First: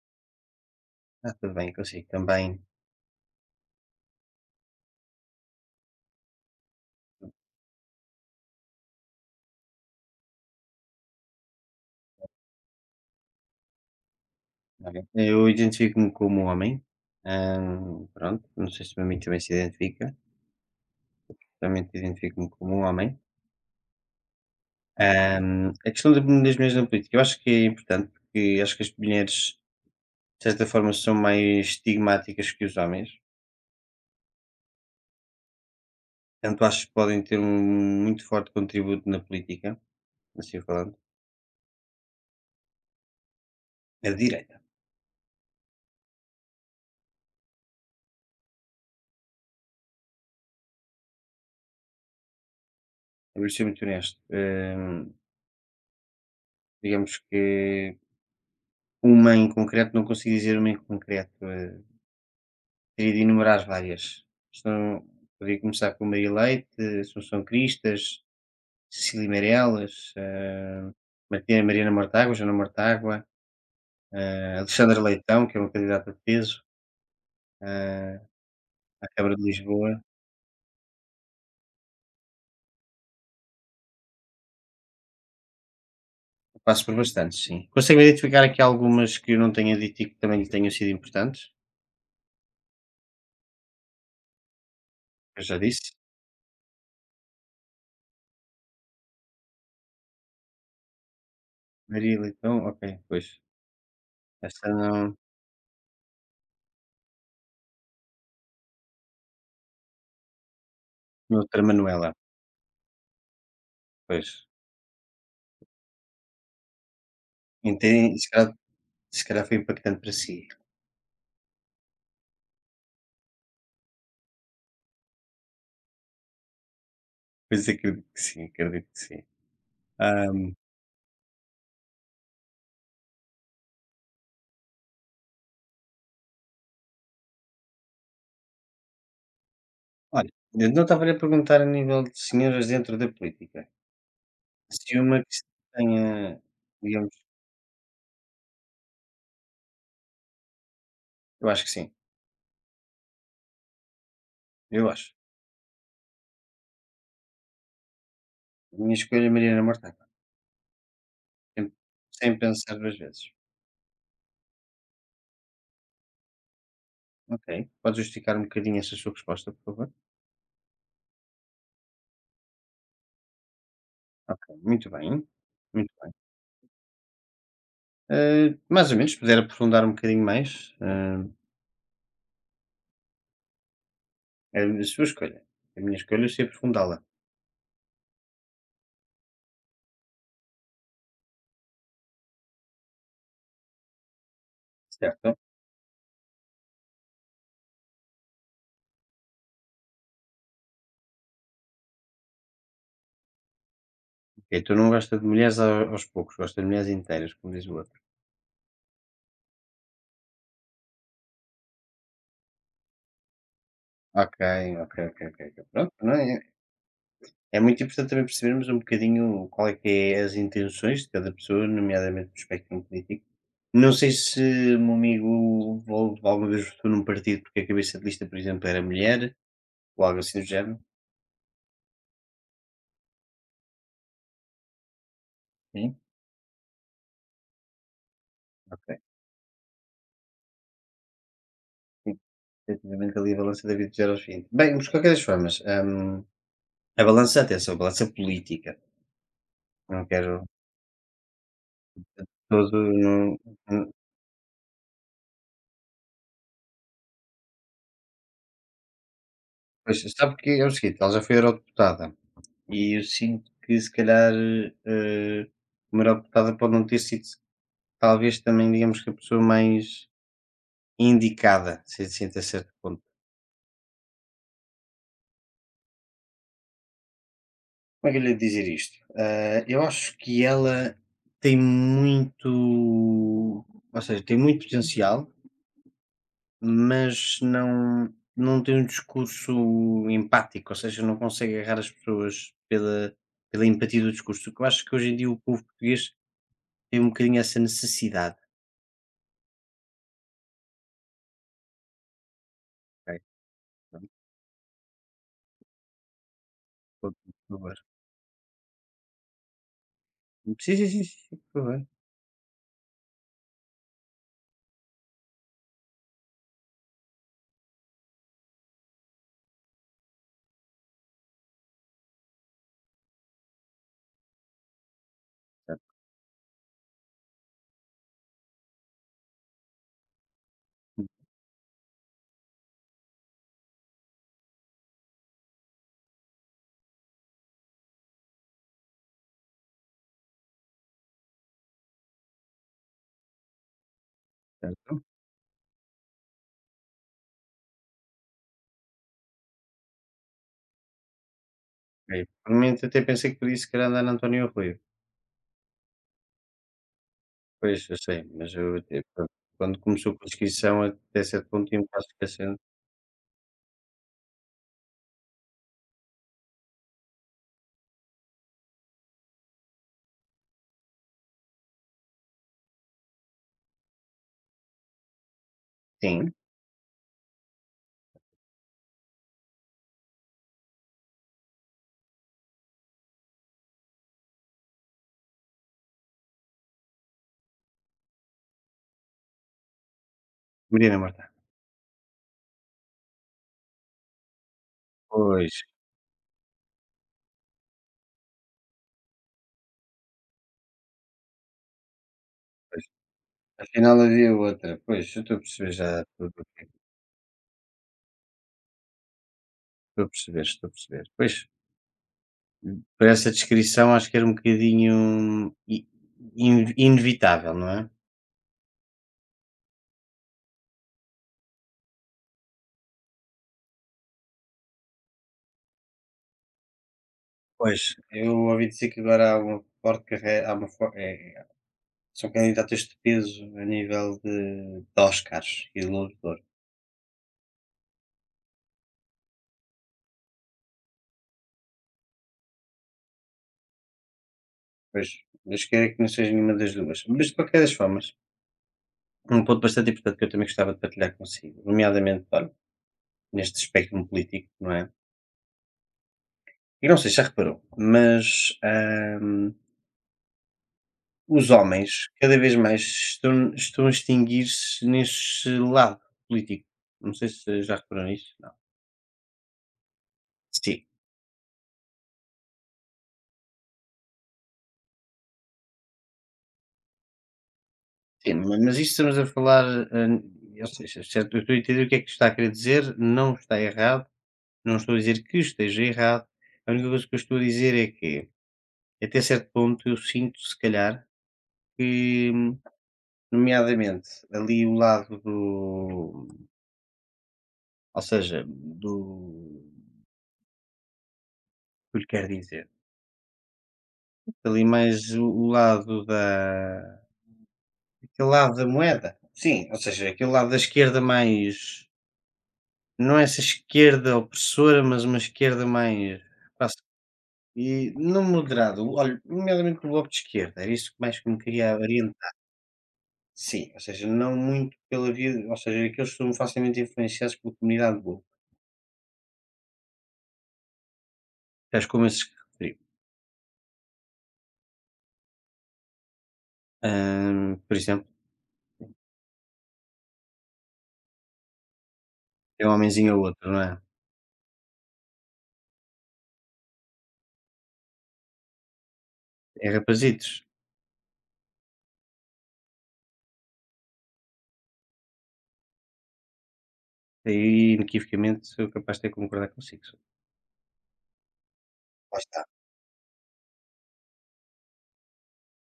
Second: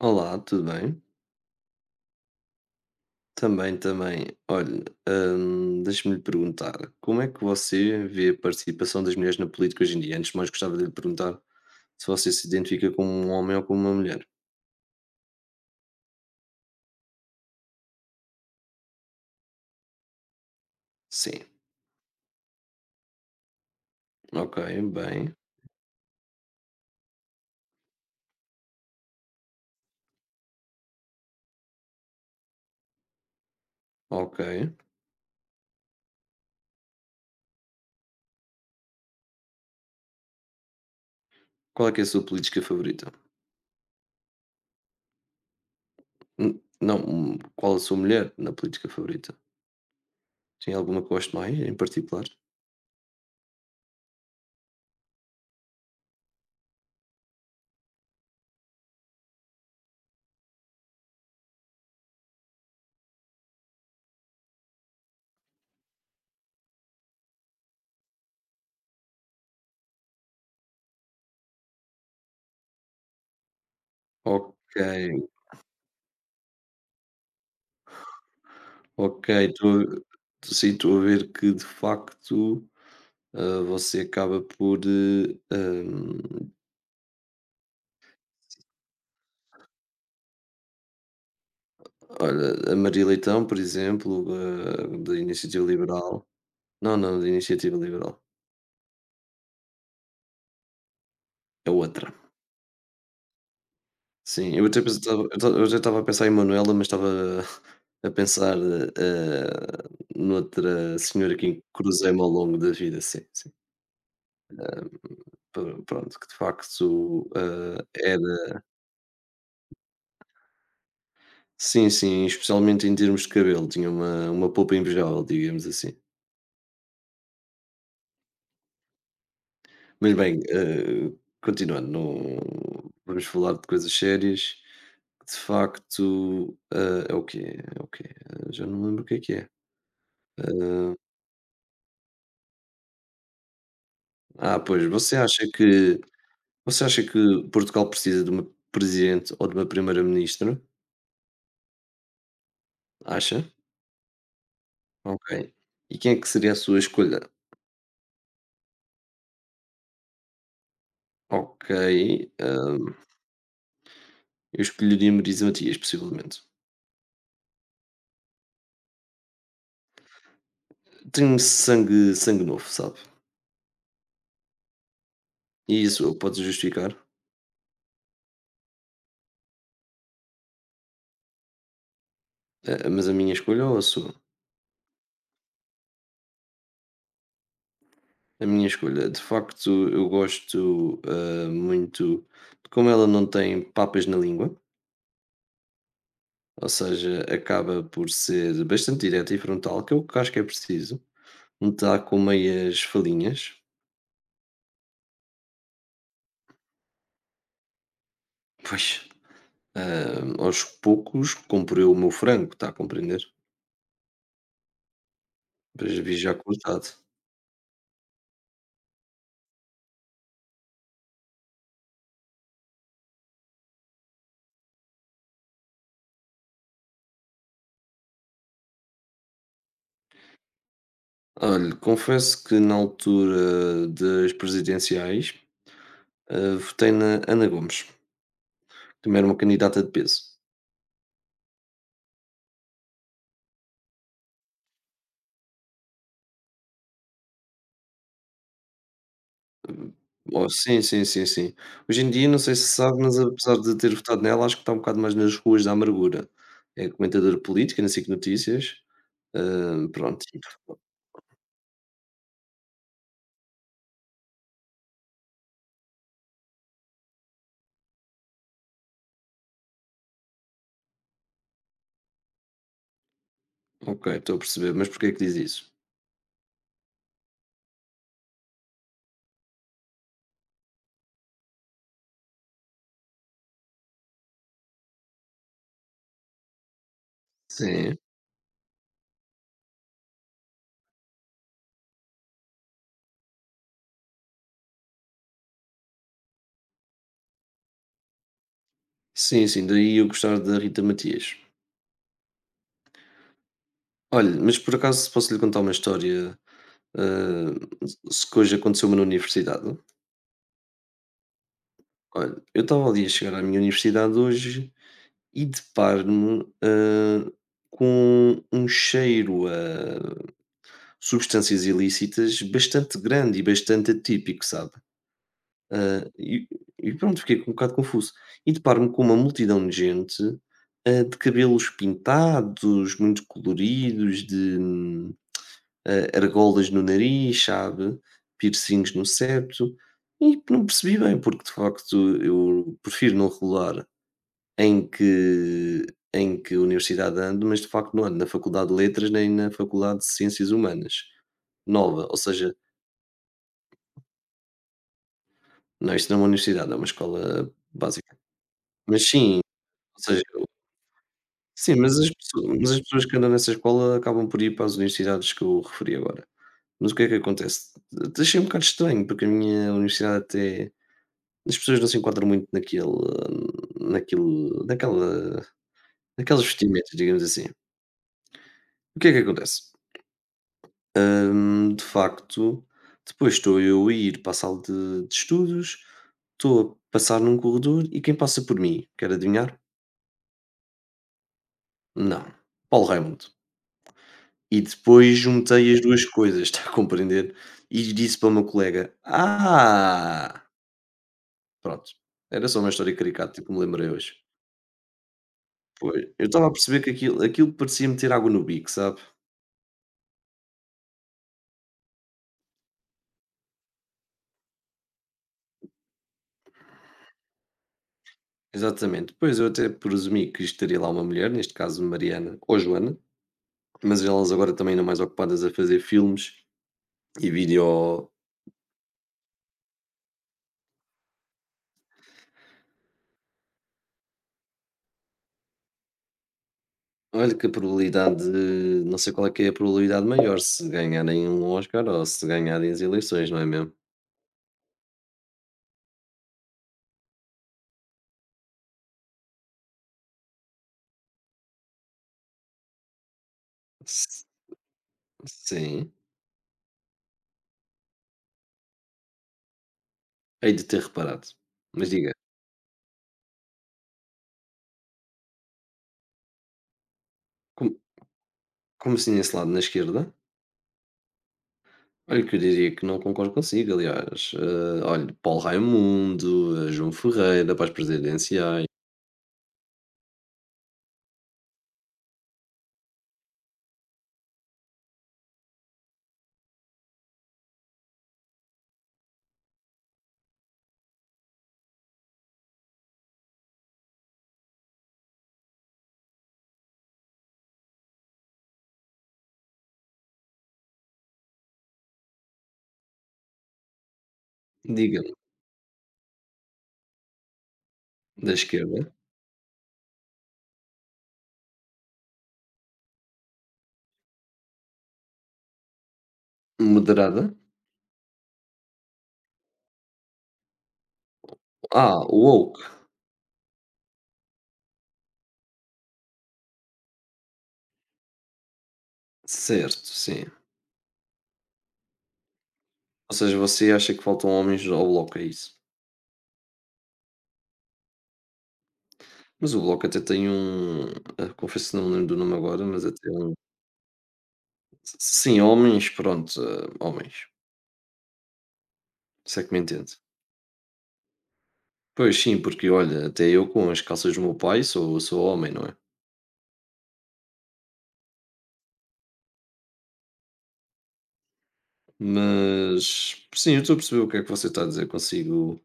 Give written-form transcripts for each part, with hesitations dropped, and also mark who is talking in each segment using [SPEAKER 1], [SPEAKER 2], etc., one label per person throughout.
[SPEAKER 1] Olá, tudo bem?
[SPEAKER 2] Está tudo bem consigo também.
[SPEAKER 1] Também, também. Olha, deixa-me lhe perguntar, como é que você vê a participação das mulheres na política hoje em dia? Antes de mais, gostava de lhe perguntar se você se identifica como um homem ou como uma mulher.
[SPEAKER 2] Olha, eu identifico-me como homem, pronto, não sei se o meu amigo também se identifica,
[SPEAKER 1] Sim.
[SPEAKER 2] realmente identifico-me como homem.
[SPEAKER 1] Ok, bem.
[SPEAKER 2] A questão da das mulheres na política, eu acho que é importante, porque acho que as mulheres, de certa forma, são mais estigmáticas que os homens,
[SPEAKER 1] Ok.
[SPEAKER 2] portanto acho que podem ter um muito forte contributo na política, assim falando,
[SPEAKER 1] Qual é que é a sua política favorita?
[SPEAKER 2] a direita,
[SPEAKER 1] Não, qual a sua mulher na política favorita? Tem alguma que goste mais, em particular?
[SPEAKER 2] eu vou ser muito honesto. Digamos que uma em concreto, não consigo dizer uma em concreto. Teria de enumerar várias. São podia começar com Maria Leite, Assunção Cristas, Cecília Meireles, Marti Mariana Mortágua, Joana Mortágua,
[SPEAKER 1] Ok,
[SPEAKER 2] Alexandra Leitão, que é uma candidata de peso, hã, à
[SPEAKER 1] ok.
[SPEAKER 2] Câmara de Lisboa.
[SPEAKER 1] Sim, estou a ver que, de facto, você acaba por.
[SPEAKER 2] Eu passo por bastantes, sim. Consegue identificar aqui algumas que eu não tenha dito e que também lhe tenham sido importantes?
[SPEAKER 1] Olha, a Maria Leitão, por exemplo, da
[SPEAKER 2] Eu já
[SPEAKER 1] Iniciativa
[SPEAKER 2] disse?
[SPEAKER 1] Liberal. Não, não, da Iniciativa Liberal. É outra.
[SPEAKER 2] Maria Leitão, ok, pois.
[SPEAKER 1] Sim, eu
[SPEAKER 2] Esta
[SPEAKER 1] até
[SPEAKER 2] não
[SPEAKER 1] pensava, eu já estava a pensar em Manuela, mas estava a pensar noutra senhora
[SPEAKER 2] tinha
[SPEAKER 1] que
[SPEAKER 2] outra Manuela,
[SPEAKER 1] cruzei-me ao longo da vida, sim, sim.
[SPEAKER 2] pois.
[SPEAKER 1] Pronto, que de facto
[SPEAKER 2] Entendi.
[SPEAKER 1] era.
[SPEAKER 2] Se calhar foi impactante para si.
[SPEAKER 1] Sim, sim, especialmente em termos de cabelo, tinha uma polpa invejável, digamos assim.
[SPEAKER 2] Pois acredito que sim, acredito que sim.
[SPEAKER 1] Mas bem,
[SPEAKER 2] Ahm,
[SPEAKER 1] continuando, não vamos falar de coisas sérias. De facto, é o quê? É o quê? Já não me lembro o que é que é.
[SPEAKER 2] Olha, eu não
[SPEAKER 1] Eh,
[SPEAKER 2] estava-lhe a perguntar a nível de senhoras dentro da política,
[SPEAKER 1] pois,
[SPEAKER 2] se
[SPEAKER 1] você
[SPEAKER 2] uma que se
[SPEAKER 1] acha que
[SPEAKER 2] tenha,
[SPEAKER 1] você acha
[SPEAKER 2] digamos,
[SPEAKER 1] que Portugal precisa de uma presidente ou de uma primeira-ministra?
[SPEAKER 2] eu acho que sim,
[SPEAKER 1] Acha?
[SPEAKER 2] eu acho.
[SPEAKER 1] Ok. E quem é que seria a sua escolha?
[SPEAKER 2] A minha escolha é Mariana Mortágua,
[SPEAKER 1] Ok,
[SPEAKER 2] sem sem pensar
[SPEAKER 1] hum,
[SPEAKER 2] duas vezes.
[SPEAKER 1] eu escolheria Marisa Matias, possivelmente.
[SPEAKER 2] Ok, pode justificar um bocadinho essa sua resposta, por favor?
[SPEAKER 1] Tenho sangue novo, sabe?
[SPEAKER 2] Ok, muito bem,
[SPEAKER 1] E
[SPEAKER 2] muito
[SPEAKER 1] isso
[SPEAKER 2] bem.
[SPEAKER 1] eu posso justificar,
[SPEAKER 2] Mais ou menos, se puder aprofundar um bocadinho mais,
[SPEAKER 1] mas a minha escolha ou a sua?
[SPEAKER 2] é a sua escolha. A minha escolha é se aprofundá-la,
[SPEAKER 1] A minha escolha, de facto, eu gosto, muito de como ela não tem papas na língua,
[SPEAKER 2] certo?
[SPEAKER 1] ou seja, acaba por ser bastante direta e frontal, que é o que acho que é preciso. Não está com meias falinhas,
[SPEAKER 2] Ok, tu não gosta de mulheres aos poucos, gosta de mulheres inteiras, como diz o outro.
[SPEAKER 1] pois, aos poucos comprei o meu frango, está a compreender?
[SPEAKER 2] Ok, ok. ok. Pronto,
[SPEAKER 1] Mas
[SPEAKER 2] não
[SPEAKER 1] vi já
[SPEAKER 2] é?
[SPEAKER 1] cortado.
[SPEAKER 2] É muito importante também percebermos um bocadinho qual é que é as intenções de cada pessoa, nomeadamente do espectro político. Não sei se o meu amigo alguma vez votou num partido porque a cabeça de lista, por exemplo, era mulher, ou algo assim do género.
[SPEAKER 1] Olha, confesso que na altura das presidenciais,
[SPEAKER 2] Sim,
[SPEAKER 1] votei na Ana Gomes,
[SPEAKER 2] ok.
[SPEAKER 1] também era uma candidata de peso.
[SPEAKER 2] Sim, efetivamente ali a balança da vida gera os fim. Bem, mas de qualquer das formas, a balança, atenção, a balança política. Não quero
[SPEAKER 1] Oh, sim, sim, sim, sim. Hoje em dia, não sei se
[SPEAKER 2] todo.
[SPEAKER 1] sabe, mas
[SPEAKER 2] Não,
[SPEAKER 1] apesar de
[SPEAKER 2] não-
[SPEAKER 1] ter votado nela, acho que está um bocado mais nas ruas da amargura. É comentadora política na SIC Notícias.
[SPEAKER 2] pois,
[SPEAKER 1] Pronto,
[SPEAKER 2] sabe que é o seguinte, ela já foi eurodeputada. E eu sinto que se calhar, eh, a melhor optada pode não ter sido talvez também digamos que a pessoa mais indicada, se a certo ponto.
[SPEAKER 1] ok, estou a perceber, mas porquê é que diz isso?
[SPEAKER 2] Como é que eu lhe hei dizer isto? Ah, eu acho que ela tem muito ou seja, tem muito potencial, mas
[SPEAKER 1] Sim.
[SPEAKER 2] não tem um discurso empático, ou seja, não consegue agarrar as pessoas pela empatia do discurso, que eu acho que hoje em dia o povo português tem um bocadinho essa necessidade,
[SPEAKER 1] Sim, sim, daí eu gostar da Rita Matias.
[SPEAKER 2] ok?
[SPEAKER 1] Olha, mas por acaso posso lhe contar uma história,
[SPEAKER 2] Por
[SPEAKER 1] hã,
[SPEAKER 2] favor.
[SPEAKER 1] se que hoje aconteceu-me na universidade?
[SPEAKER 2] Sim, sim, sim, sim, tudo bem.
[SPEAKER 1] Olha, eu estava ali a chegar à minha universidade hoje e deparo-me, com um cheiro a substâncias ilícitas bastante grande e bastante atípico, sabe?
[SPEAKER 2] Certo,
[SPEAKER 1] E, e pronto, fiquei um bocado confuso. E deparo-me com uma multidão de gente, de cabelos pintados, muito coloridos, de argolas no nariz, sabe? Piercings no septo. E não percebi bem, porque de facto eu prefiro não regular em
[SPEAKER 2] certo.
[SPEAKER 1] que, em que universidade ando, mas de facto não ando na Faculdade de Letras nem na Faculdade de Ciências Humanas, nova. Ou
[SPEAKER 2] Ok. Por
[SPEAKER 1] seja,
[SPEAKER 2] momentos até pensei que podia se calhar dar António Rui.
[SPEAKER 1] não, isto não é uma universidade, é uma escola
[SPEAKER 2] Pois, eu
[SPEAKER 1] básica.
[SPEAKER 2] sei, mas eu até
[SPEAKER 1] Mas
[SPEAKER 2] pronto,
[SPEAKER 1] sim,
[SPEAKER 2] quando
[SPEAKER 1] ou
[SPEAKER 2] começou
[SPEAKER 1] seja,
[SPEAKER 2] com a
[SPEAKER 1] eu
[SPEAKER 2] descrição até certo ponto
[SPEAKER 1] sim,
[SPEAKER 2] ia-me
[SPEAKER 1] mas
[SPEAKER 2] quase
[SPEAKER 1] as pesso
[SPEAKER 2] esquecendo.
[SPEAKER 1] mas as pessoas que andam nessa escola acabam por ir para as universidades que eu referi agora. Mas o que é que acontece? Até achei um bocado estranho, porque a minha universidade até as pessoas não se enquadram muito naquele naquilo naquela
[SPEAKER 2] Sim,
[SPEAKER 1] naquelas vestimentas, digamos assim. O que é que acontece? De facto, depois estou eu a ir para a sala de estudos, estou a passar num corredor e quem passa por mim, quer adivinhar?
[SPEAKER 2] Mariana Marta.
[SPEAKER 1] Não, Paulo Raimundo. E depois
[SPEAKER 2] Pois,
[SPEAKER 1] juntei as 2 coisas, está a compreender? E disse para o meu colega: "Ah!" Pronto, era só uma
[SPEAKER 2] pois.
[SPEAKER 1] história caricata que me lembrei
[SPEAKER 2] Afinal
[SPEAKER 1] hoje.
[SPEAKER 2] havia outra. Pois, eu estou a perceber
[SPEAKER 1] Pois,
[SPEAKER 2] já
[SPEAKER 1] eu
[SPEAKER 2] tudo o
[SPEAKER 1] estava a
[SPEAKER 2] que.
[SPEAKER 1] perceber que aquilo parecia meter água no bico, sabe?
[SPEAKER 2] Estou a perceber, estou a perceber. Pois, por essa descrição acho que era um bocadinho inevitável, não é?
[SPEAKER 1] Exatamente. Pois, eu até presumi que estaria lá uma mulher, neste caso Mariana ou Joana, mas elas agora também andam mais ocupadas a fazer filmes e
[SPEAKER 2] Pois,
[SPEAKER 1] vídeo.
[SPEAKER 2] eu ouvi dizer que agora há uma forte carreira, há uma forte, são candidatas de peso a nível de Oscars e de Globo de Ouro.
[SPEAKER 1] Olha que não sei qual é que é a probabilidade maior, se ganharem um Oscar ou se ganharem as eleições, não é mesmo?
[SPEAKER 2] Pois, Deus queira que não seja nenhuma das duas. Mas de qualquer das formas, um ponto bastante importante que eu também gostava de partilhar consigo, nomeadamente, olha, neste espectro
[SPEAKER 1] S
[SPEAKER 2] político, não é?
[SPEAKER 1] sim.
[SPEAKER 2] E não sei se já reparou, mas,
[SPEAKER 1] Hei de ter reparado.
[SPEAKER 2] os
[SPEAKER 1] Mas
[SPEAKER 2] homens
[SPEAKER 1] diga,
[SPEAKER 2] cada vez mais estão a extinguir-se nesse lado político. Não sei se
[SPEAKER 1] como
[SPEAKER 2] já reparou nisso? Não.
[SPEAKER 1] como assim esse lado na esquerda?
[SPEAKER 2] Sim.
[SPEAKER 1] Olha que eu diria que não concordo consigo, aliás. Olha, Paulo Raimundo, João Ferreira para as
[SPEAKER 2] Sim, ma
[SPEAKER 1] presidenciais.
[SPEAKER 2] mas isto estamos a falar, hã, ou seja, certo, eu estou a entender o que é que está a querer dizer, não está errado, não estou a dizer que esteja errado, a única coisa que eu estou a dizer é que, até certo ponto, eu sinto, se calhar, que, nomeadamente, ali o lado do ou seja, do o que eu lhe quero dizer, ali
[SPEAKER 1] Diga-me,
[SPEAKER 2] mais o lado da aquele
[SPEAKER 1] da
[SPEAKER 2] lado da
[SPEAKER 1] esquerda?
[SPEAKER 2] moeda, sim, ou seja, aquele lado da esquerda mais. Não é essa esquerda opressora, mas uma esquerda mais pá,
[SPEAKER 1] Moderada?
[SPEAKER 2] e não moderado. Olha, nomeadamente o Bloco de Esquerda, era isso que mais que me queria
[SPEAKER 1] Ah,
[SPEAKER 2] orientar.
[SPEAKER 1] woke.
[SPEAKER 2] Sim, ou seja, não muito pela via ou seja, aqueles que são facilmente influenciados pela comunidade woke,
[SPEAKER 1] Certo, sim.
[SPEAKER 2] tais como esses que referiu.
[SPEAKER 1] Ou seja, você acha que faltam homens ao Bloco, é isso?
[SPEAKER 2] Por exemplo,
[SPEAKER 1] Mas o Bloco até tem um, confesso que não me lembro do nome agora,
[SPEAKER 2] é um
[SPEAKER 1] mas até
[SPEAKER 2] homenzinho ou
[SPEAKER 1] um
[SPEAKER 2] outro, não é?
[SPEAKER 1] sim, homens, pronto, homens, se é que me
[SPEAKER 2] É
[SPEAKER 1] entende.
[SPEAKER 2] rapazitos.
[SPEAKER 1] Pois sim, porque olha, até eu com as calças do meu pai sou homem, não é?
[SPEAKER 2] Aí inequivocamente sou capaz de ter que concordar consigo. Lá está.
[SPEAKER 1] Mas sim, eu estou a perceber o que é que você está a dizer, consigo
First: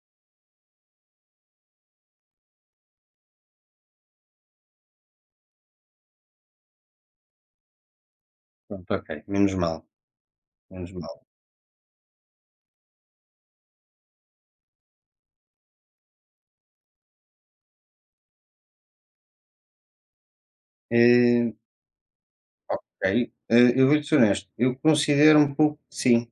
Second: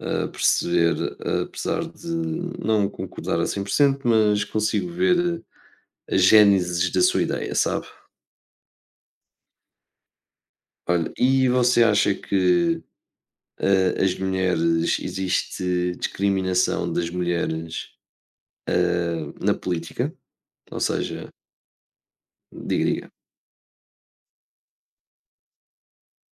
[SPEAKER 1] perceber, apesar de não concordar a 100%, mas consigo ver a gênese da sua ideia, sabe?
[SPEAKER 2] Pronto, ok, menos mal, menos
[SPEAKER 1] Olha,
[SPEAKER 2] mal.
[SPEAKER 1] e você acha que as mulheres, existe discriminação das mulheres ah, na política? Ou seja,
[SPEAKER 2] Eh,
[SPEAKER 1] diga, diga.
[SPEAKER 2] ok, eu vou-te ser honesto, eu considero um pouco que sim,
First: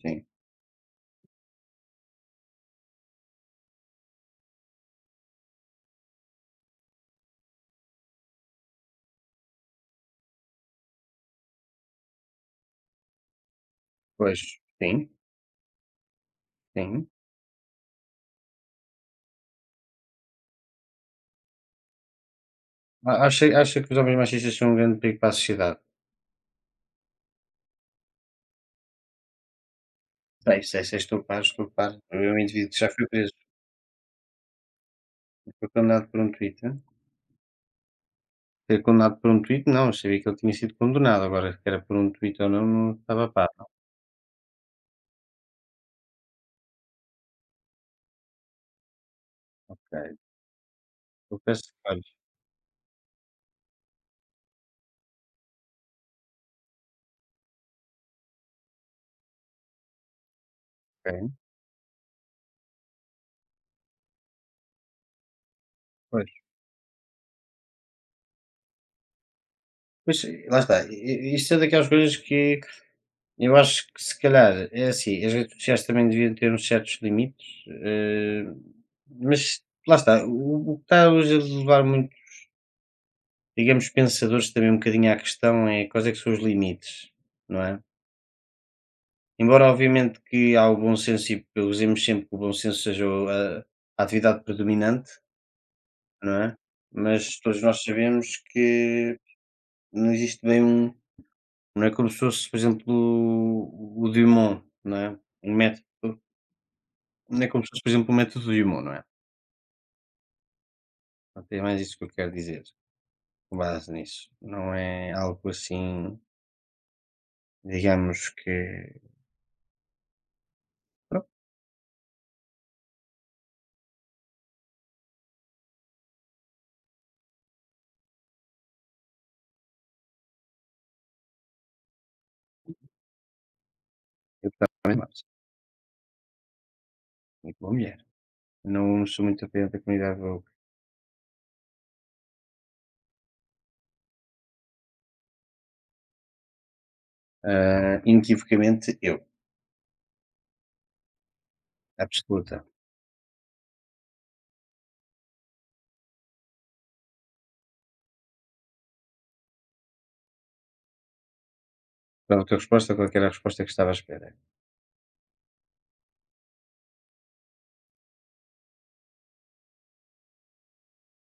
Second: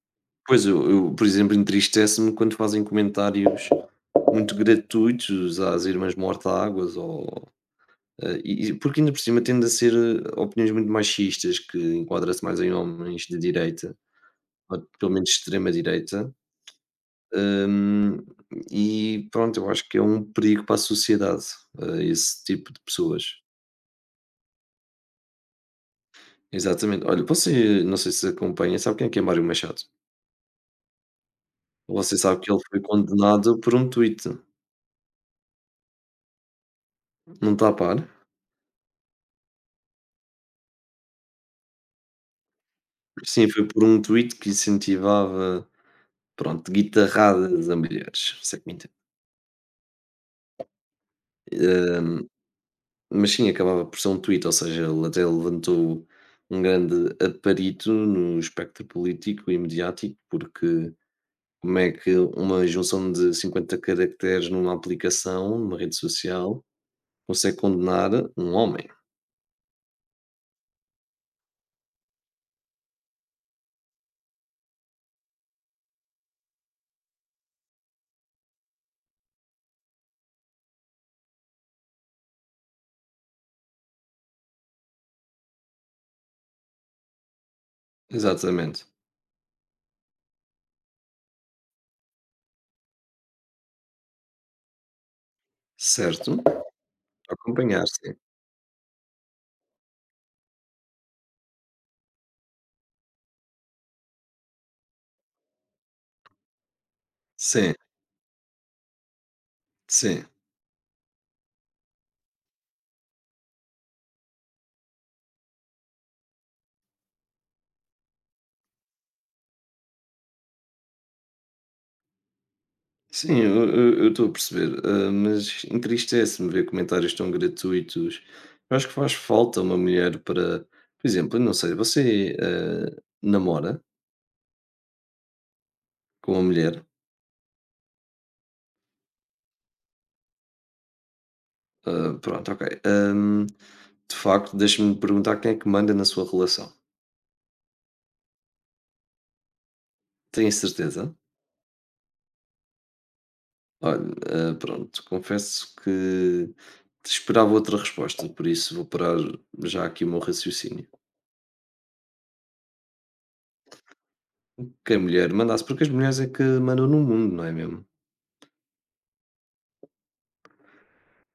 [SPEAKER 2] sim.
[SPEAKER 1] Pois eu, por exemplo, entristece-me quando fazem comentários muito gratuitos às irmãs mortáguas, ou e porque ainda por cima tende a ser, opiniões muito machistas que enquadra-se mais em homens de direita,
[SPEAKER 2] Pois,
[SPEAKER 1] ou
[SPEAKER 2] sim,
[SPEAKER 1] pelo menos de extrema direita,
[SPEAKER 2] sim.
[SPEAKER 1] hum, e pronto, eu acho que é um perigo para a sociedade, esse tipo de
[SPEAKER 2] A
[SPEAKER 1] pessoas.
[SPEAKER 2] acha que os homens machistas são um grande perigo para a sociedade?
[SPEAKER 1] Exatamente. Olha, você não sei se acompanha, sabe quem é que é Mário Machado?
[SPEAKER 2] Bem, se essa estou par, estou par.
[SPEAKER 1] Você
[SPEAKER 2] Houve um
[SPEAKER 1] sabe que ele
[SPEAKER 2] indivíduo que
[SPEAKER 1] foi
[SPEAKER 2] já foi preso,
[SPEAKER 1] condenado por um tweet,
[SPEAKER 2] foi condenado por um tweet.
[SPEAKER 1] não está a par?
[SPEAKER 2] Foi condenado por um tweet, não, eu sabia que ele tinha sido condenado, agora que era por um tweet ou não, não estava a
[SPEAKER 1] Sim,
[SPEAKER 2] par.
[SPEAKER 1] foi por um tweet que incentivava. Pronto, guitarradas a milhares, se é que me entende.
[SPEAKER 2] Ok, confesso que olha,
[SPEAKER 1] Hã, mas sim, acabava por ser um tweet, ou seja, ele até levantou um grande aparito no espectro político e mediático, porque
[SPEAKER 2] ok,
[SPEAKER 1] como é que uma junção de 50 caracteres numa aplicação, numa rede
[SPEAKER 2] pois.
[SPEAKER 1] social, consegue condenar um homem?
[SPEAKER 2] Pois, lá está, i i isto é daquelas coisas que eu acho que se calhar é assim, as redes sociais também deviam ter uns certos limites, mas lá está, o que está hoje a levar muito digamos pensadores também um bocadinho à questão, é quais é que são os limites, não é?
[SPEAKER 1] Exatamente.
[SPEAKER 2] Embora obviamente que há o bom senso e usemos sempre que o bom senso seja o a atividade predominante,
[SPEAKER 1] Certo,
[SPEAKER 2] não é? Mas todos nós
[SPEAKER 1] acompanhar, sim.
[SPEAKER 2] sabemos que não existe bem um não é como se fosse, por exemplo, o Dumont, não é? Um método não é como se
[SPEAKER 1] Sim,
[SPEAKER 2] fosse, por exemplo, o método Dumont, não é?
[SPEAKER 1] sim.
[SPEAKER 2] Pronto, é mais isso que eu quero dizer, com base nisso. Não é algo assim, digamos que pronto,
[SPEAKER 1] Sim, eu estou a perceber, mas entristece-me ver comentários tão gratuitos. Eu acho que faz falta uma mulher para, por exemplo, eu não sei, você namora
[SPEAKER 2] eu gostava muito
[SPEAKER 1] com uma mulher?
[SPEAKER 2] muito bom. Não sou muito apoiante da comunidade woke.
[SPEAKER 1] Ah, pronto, ok. De facto, deixa-me perguntar quem é que manda na sua relação.
[SPEAKER 2] Ah, inequivocamente eu,
[SPEAKER 1] Tenho certeza?
[SPEAKER 2] absoluta.
[SPEAKER 1] Olha, pronto, confesso que esperava outra resposta, por isso vou parar já aqui o meu raciocínio.
[SPEAKER 2] Pela tua resposta, qualquer era a resposta que estava à espera?
[SPEAKER 1] Que a mulher mandasse, porque as mulheres é que mandam no mundo, não é mesmo?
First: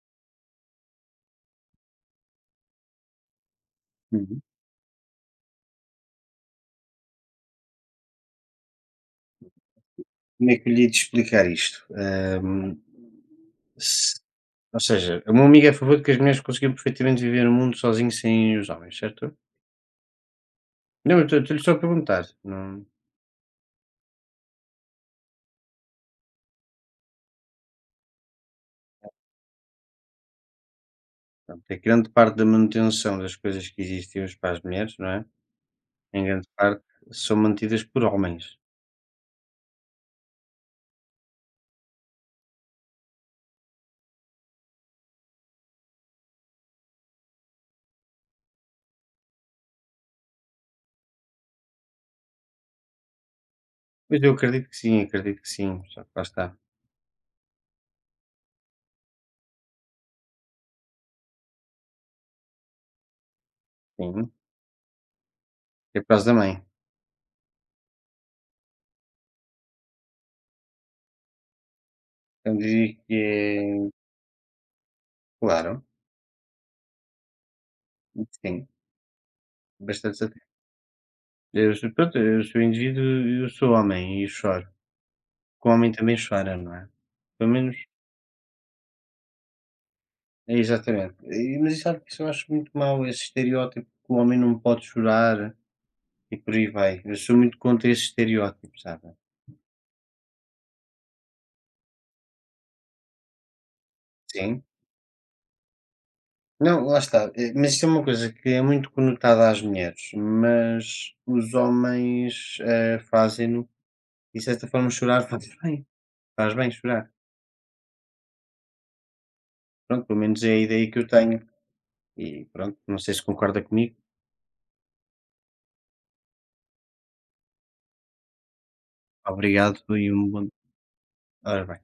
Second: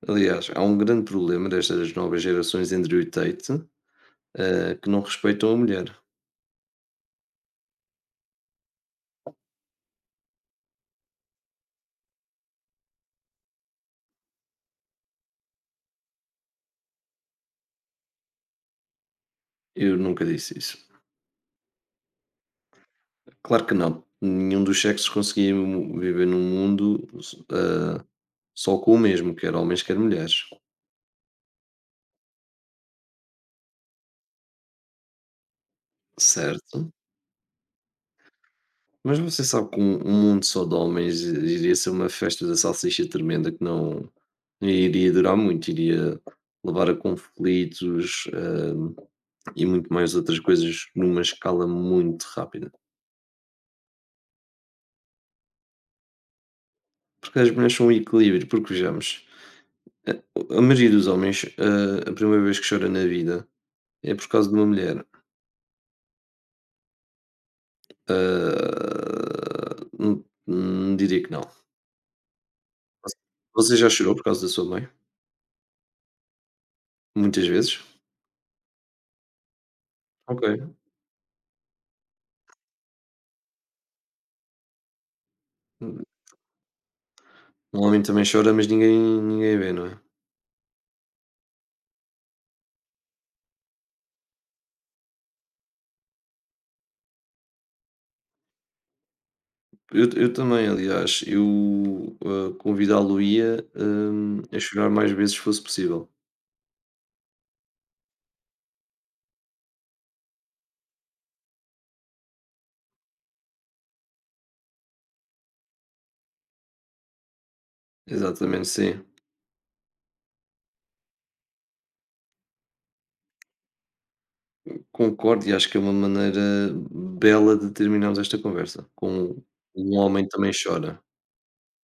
[SPEAKER 1] Aliás, há um grande problema destas novas gerações em Andrew Tate,
[SPEAKER 2] Uhum.
[SPEAKER 1] que não respeitam a mulher.
[SPEAKER 2] Como é que eu lhe hei de explicar isto? Se ou seja, o meu amigo é a favor de que as mulheres consigam perfeitamente viver no mundo sozinho sem os homens, certo?
[SPEAKER 1] Eu nunca disse isso.
[SPEAKER 2] Não, eu estou-lhe só a perguntar. Não,
[SPEAKER 1] Claro que não. Nenhum dos sexos conseguia viver num mundo eh, só com o mesmo, quer homens, quer mulheres.
[SPEAKER 2] pronto, é que grande parte da manutenção das coisas que existem hoje para as mulheres, não é? Em grande parte
[SPEAKER 1] Certo.
[SPEAKER 2] são mantidas por homens.
[SPEAKER 1] Mas você sabe que um mundo só de homens iria ser uma festa da salsicha tremenda que não iria durar muito, iria levar a conflitos, e muito mais outras coisas numa escala muito rápida.
[SPEAKER 2] Mas eu acredito que sim, acredito que sim. Só que lá está.
[SPEAKER 1] Porque as mulheres são um equilíbrio, porque vejamos, a a maioria dos homens, a primeira vez que chora na vida é por
[SPEAKER 2] Sim,
[SPEAKER 1] causa de uma mulher.
[SPEAKER 2] é por causa da mãe.
[SPEAKER 1] Ah, diria que não.
[SPEAKER 2] Eu diria que
[SPEAKER 1] Você
[SPEAKER 2] é
[SPEAKER 1] já chorou por causa da sua mãe?
[SPEAKER 2] claro,
[SPEAKER 1] Muitas vezes?
[SPEAKER 2] sim, bastante satis
[SPEAKER 1] Ok.
[SPEAKER 2] eu sou pronto, eu sou indivíduo, eu sou homem e choro, porque o homem
[SPEAKER 1] Hum,
[SPEAKER 2] também chora, não é? Pelo menos
[SPEAKER 1] um homem também chora, mas ninguém vê, não é?
[SPEAKER 2] é exatamente. E mas sabe que isso eu acho muito mau, esse estereótipo que o homem não pode chorar e por aí vai. Eu sou muito contra esse estereótipo, sabe?
[SPEAKER 1] Eu também, aliás, eu convidá-lo-ia, a
[SPEAKER 2] Sim.
[SPEAKER 1] chorar mais vezes se fosse possível.
[SPEAKER 2] Não, lá está, mas isso é uma coisa que é muito conotada às mulheres, mas os homens, fazem-no e de certa forma chorar faz bem chorar.
[SPEAKER 1] Exatamente, sim.
[SPEAKER 2] Pronto, pelo menos é a ideia que eu tenho e pronto, não sei se concorda comigo.
[SPEAKER 1] Concordo e acho que é uma maneira bela de terminarmos esta conversa, com
[SPEAKER 2] Obrigado
[SPEAKER 1] "Um
[SPEAKER 2] e
[SPEAKER 1] homem
[SPEAKER 2] um bom
[SPEAKER 1] também chora".
[SPEAKER 2] ora bem.